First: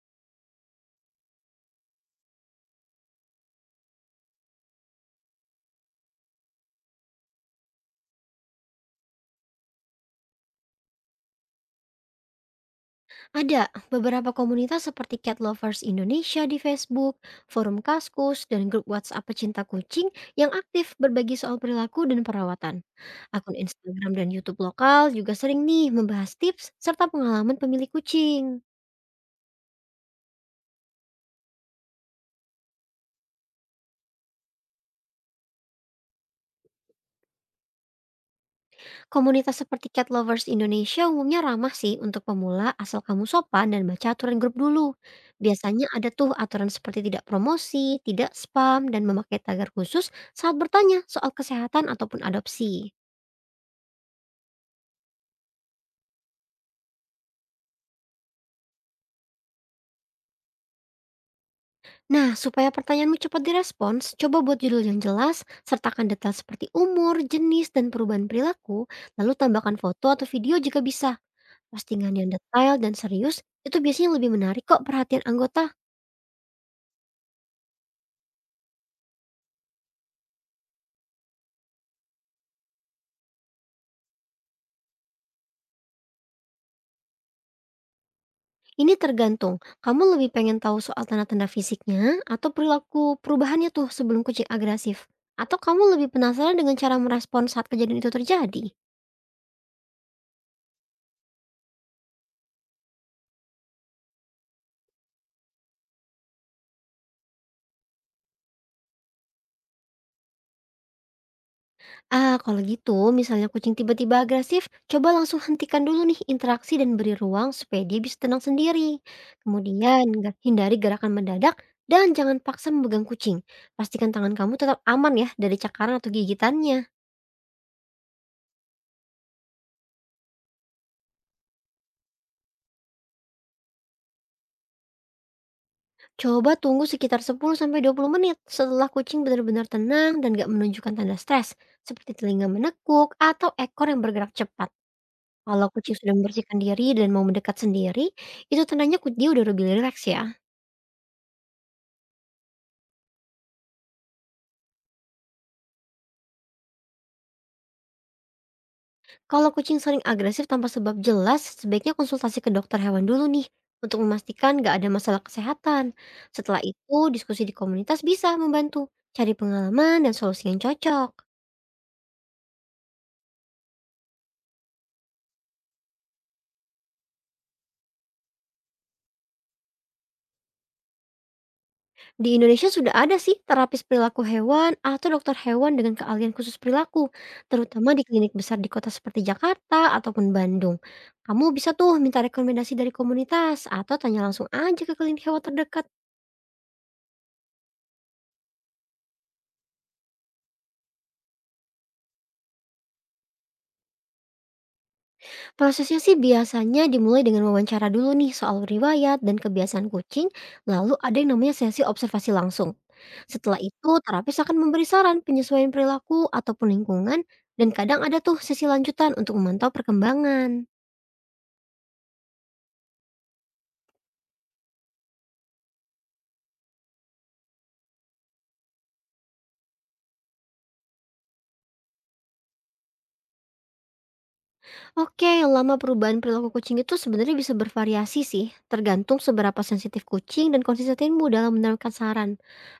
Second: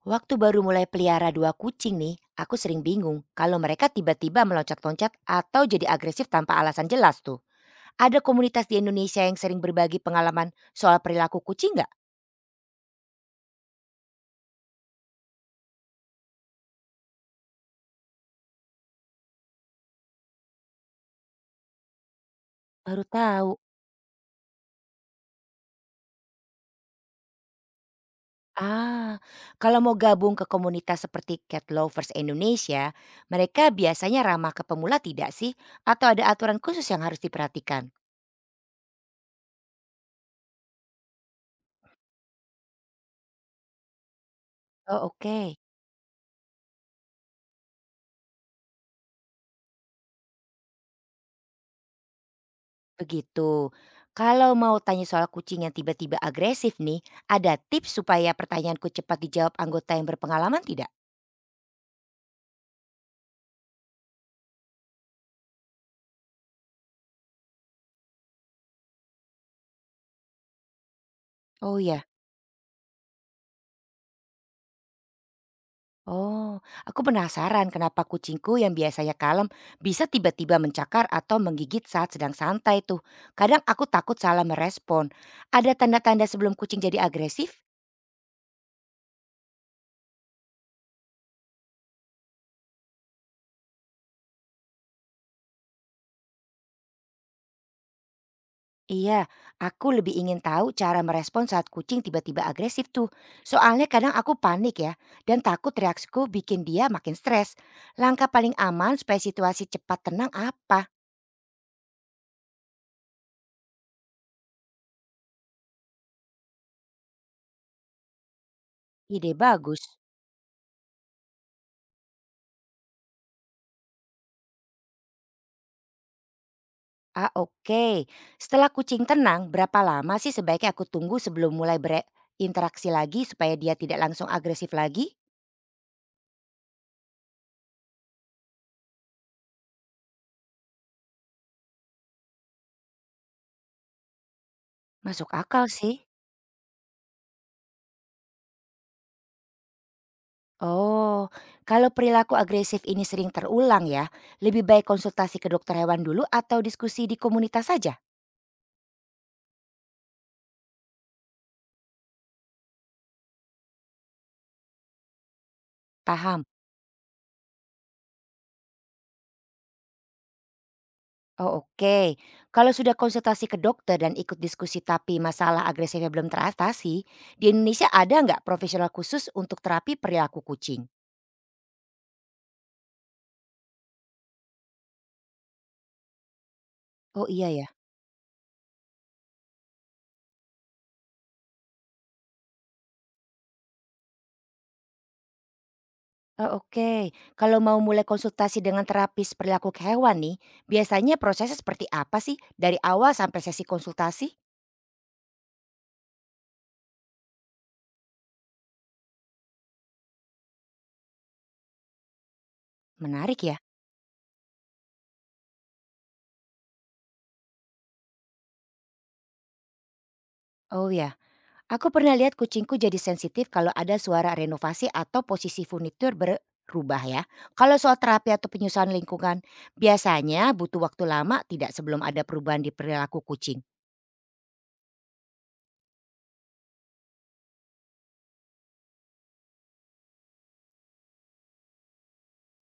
Waktu baru mulai pelihara dua kucing nih, aku sering bingung kalau mereka tiba-tiba meloncat-loncat atau jadi agresif tanpa alasan jelas tuh. Ada komunitas di Indonesia yang sering berbagi pengalaman soal perilaku kucing nggak? Ada beberapa komunitas seperti Cat Lovers Indonesia di Facebook, Forum Kaskus, dan grup WhatsApp pecinta kucing yang aktif berbagi soal perilaku dan perawatan. Baru Akun tahu. Instagram dan YouTube lokal juga sering nih membahas tips serta pengalaman pemilik kucing. Ah, kalau mau gabung ke komunitas seperti Cat Lovers Indonesia, mereka biasanya ramah ke pemula tidak sih? Atau ada aturan khusus yang harus diperhatikan? Komunitas seperti Cat Lovers Indonesia umumnya ramah sih untuk pemula asal kamu sopan dan baca aturan grup dulu. Oh, oke. Biasanya ada tuh aturan seperti tidak promosi, tidak spam, dan memakai tagar khusus saat bertanya soal kesehatan ataupun adopsi. Begitu. Kalau mau tanya soal kucing yang tiba-tiba agresif nih, ada tips supaya pertanyaanku cepat dijawab anggota yang berpengalaman tidak? Nah, supaya pertanyaanmu cepat direspons, coba buat judul yang jelas, sertakan detail seperti umur, jenis, dan perubahan perilaku, lalu tambahkan foto atau video jika bisa. Oh iya. Postingan yang detail dan serius itu biasanya lebih menarik kok perhatian anggota. Oh, aku penasaran kenapa kucingku yang biasanya kalem bisa tiba-tiba mencakar atau menggigit saat sedang santai tuh. Kadang aku takut salah merespon. Ada tanda-tanda sebelum kucing jadi agresif? Ini tergantung, kamu lebih pengen tahu soal tanda-tanda fisiknya atau perilaku perubahannya tuh sebelum kucing agresif. Atau kamu lebih penasaran dengan cara merespons saat kejadian itu terjadi? Iya, aku lebih ingin tahu cara merespon saat kucing tiba-tiba agresif tuh. Soalnya kadang aku panik ya, dan takut reaksiku bikin dia makin stres. Langkah paling aman supaya situasi cepat tenang apa? Ah, kalau gitu, misalnya kucing tiba-tiba agresif, coba langsung hentikan dulu nih interaksi dan beri ruang supaya dia bisa tenang sendiri. Ide bagus. Kemudian, hindari gerakan mendadak dan jangan paksa memegang kucing. Pastikan tangan kamu tetap aman ya dari cakaran atau gigitannya. Ah, oke, setelah kucing tenang, berapa lama sih sebaiknya aku tunggu sebelum mulai berinteraksi lagi supaya dia tidak langsung agresif lagi? Coba tunggu sekitar 10 sampai 20 menit setelah kucing benar-benar tenang dan gak menunjukkan tanda stres, seperti telinga menekuk atau ekor yang bergerak cepat. Masuk Kalau akal kucing sih. sudah membersihkan diri dan mau mendekat sendiri, itu tandanya dia udah lebih rileks ya. Oh, kalau perilaku agresif ini sering terulang ya, lebih baik konsultasi ke dokter hewan dulu atau diskusi di komunitas saja? Kalau kucing sering agresif tanpa sebab jelas, sebaiknya konsultasi ke dokter hewan dulu nih untuk memastikan nggak ada masalah kesehatan. Paham? Setelah itu, diskusi di komunitas bisa membantu cari pengalaman dan solusi yang cocok. Oh, oke, kalau sudah konsultasi ke dokter dan ikut diskusi tapi masalah agresifnya belum teratasi, di Indonesia ada nggak profesional khusus untuk terapi perilaku kucing? Di Indonesia sudah ada sih terapis perilaku hewan atau dokter hewan dengan keahlian khusus perilaku, Oh iya ya. terutama di klinik besar di kota seperti Jakarta ataupun Bandung. Kamu bisa tuh minta rekomendasi dari komunitas atau tanya langsung aja ke klinik hewan terdekat. Oh, oke, kalau mau mulai konsultasi dengan terapis perilaku hewan nih, biasanya prosesnya seperti apa sih dari awal sampai sesi konsultasi? Prosesnya sih biasanya dimulai dengan wawancara dulu nih soal riwayat dan kebiasaan kucing, lalu ada yang namanya sesi observasi langsung. Menarik ya. Setelah itu, terapis akan memberi saran penyesuaian perilaku ataupun lingkungan, dan kadang ada tuh sesi lanjutan untuk memantau perkembangan. Oh ya. Aku pernah lihat kucingku jadi sensitif kalau ada suara renovasi atau posisi furnitur berubah ya. Kalau soal terapi atau penyusuan lingkungan, biasanya butuh waktu lama tidak sebelum ada perubahan di perilaku kucing. Oke, lama perubahan perilaku kucing itu sebenarnya bisa bervariasi sih, tergantung seberapa sensitif kucing dan konsistenmu dalam menerapkan saran.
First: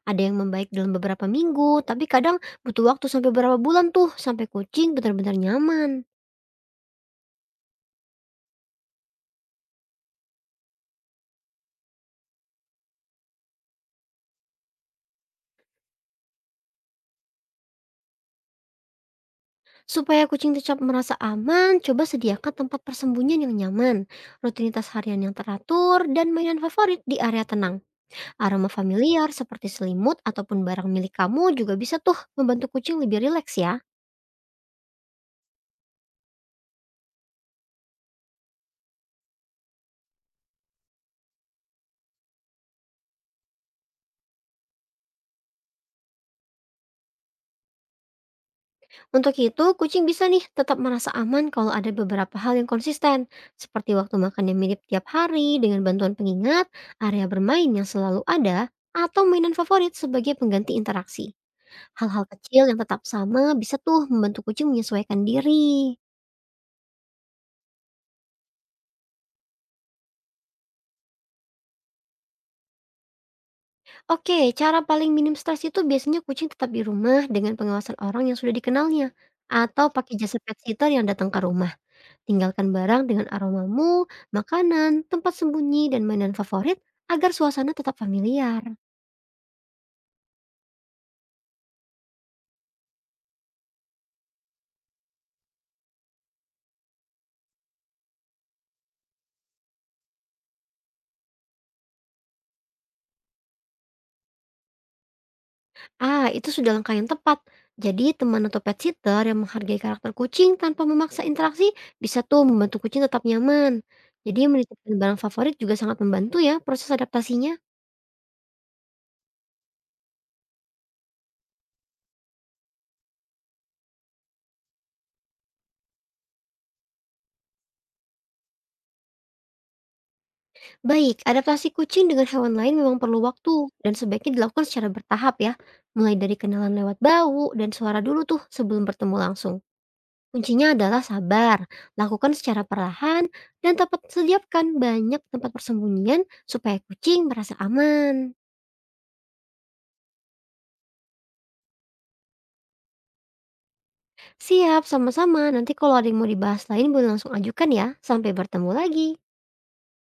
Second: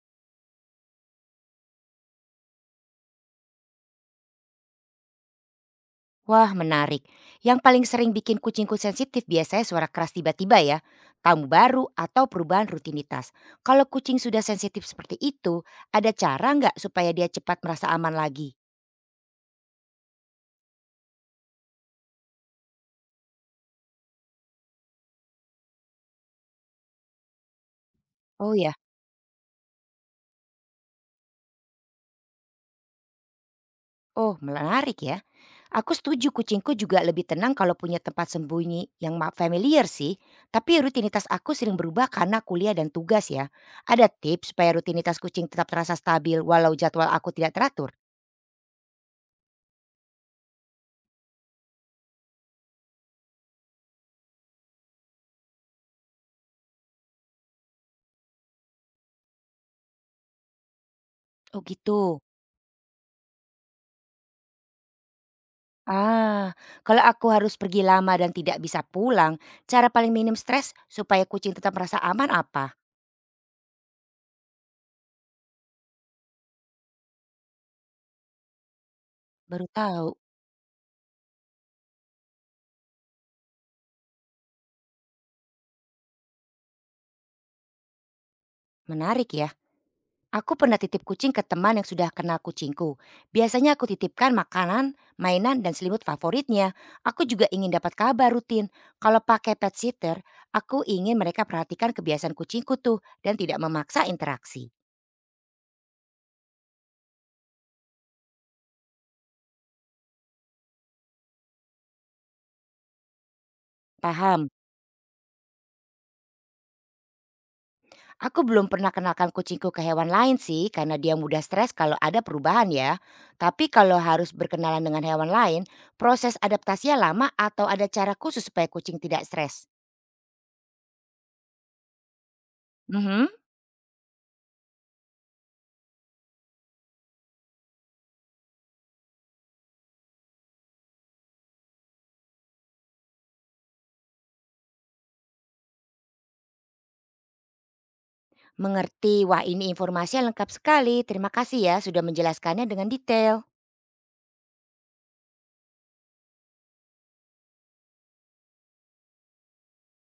Ada yang membaik dalam beberapa minggu, tapi kadang butuh waktu sampai beberapa bulan tuh sampai kucing benar-benar nyaman. Wah, menarik. Yang paling sering bikin kucingku sensitif biasanya suara keras tiba-tiba ya. Tamu baru atau perubahan rutinitas. Kalau kucing sudah sensitif seperti itu, ada cara nggak supaya dia cepat merasa aman lagi? Supaya kucing tetap merasa aman, coba sediakan tempat persembunyian yang nyaman, rutinitas harian yang teratur, dan mainan favorit di area tenang. Oh Aroma ya. familiar seperti selimut ataupun barang milik kamu juga bisa tuh membantu kucing lebih rileks ya. Oh, menarik ya. Aku setuju kucingku juga lebih tenang kalau punya tempat sembunyi yang familiar sih. Tapi rutinitas aku sering berubah karena kuliah dan tugas ya. Ada tips supaya rutinitas kucing tetap terasa stabil walau jadwal aku tidak teratur? Untuk itu, kucing bisa nih tetap merasa aman kalau ada beberapa hal yang konsisten, seperti waktu makan yang mirip tiap hari dengan bantuan pengingat, area bermain yang selalu ada, atau mainan favorit sebagai pengganti interaksi. Oh gitu. Hal-hal kecil yang tetap sama bisa tuh membantu kucing menyesuaikan diri. Ah, kalau aku harus pergi lama dan tidak bisa pulang, cara paling minim stres supaya kucing tetap merasa aman apa? Oke, cara paling minim stres itu biasanya kucing tetap di rumah dengan pengawasan orang yang sudah dikenalnya. Baru Atau pakai tahu. jasa pet sitter yang datang ke rumah. Tinggalkan barang dengan aromamu, makanan, tempat sembunyi, dan mainan favorit agar suasana tetap familiar. Menarik ya. Aku pernah titip kucing ke teman yang sudah kenal kucingku. Biasanya aku titipkan makanan, mainan, dan selimut favoritnya. Aku juga ingin dapat kabar rutin. Kalau pakai pet sitter, aku ingin mereka perhatikan kebiasaan kucingku tuh dan tidak memaksa interaksi. Ah, itu sudah langkah yang tepat. Jadi, teman atau pet sitter yang menghargai karakter kucing tanpa memaksa interaksi bisa tuh membantu kucing tetap nyaman. Jadi, Paham, menitipkan barang favorit juga sangat membantu ya proses adaptasinya. aku belum pernah kenalkan kucingku ke hewan lain sih karena dia mudah stres kalau ada perubahan ya. Tapi kalau harus berkenalan dengan hewan lain, proses adaptasinya lama atau ada cara khusus supaya kucing tidak stres? Baik, adaptasi kucing dengan hewan lain memang perlu Mhm. waktu dan sebaiknya dilakukan secara bertahap ya. Mulai dari kenalan lewat bau dan suara dulu tuh sebelum bertemu langsung. Kuncinya adalah sabar, lakukan secara perlahan, dan dapat sediakan banyak tempat persembunyian supaya kucing merasa aman. Mengerti. Wah, ini informasinya lengkap sekali. Terima kasih ya sudah menjelaskannya dengan detail. Siap, sama-sama. Nanti kalau ada yang mau dibahas lain boleh langsung ajukan ya. Sampai bertemu lagi.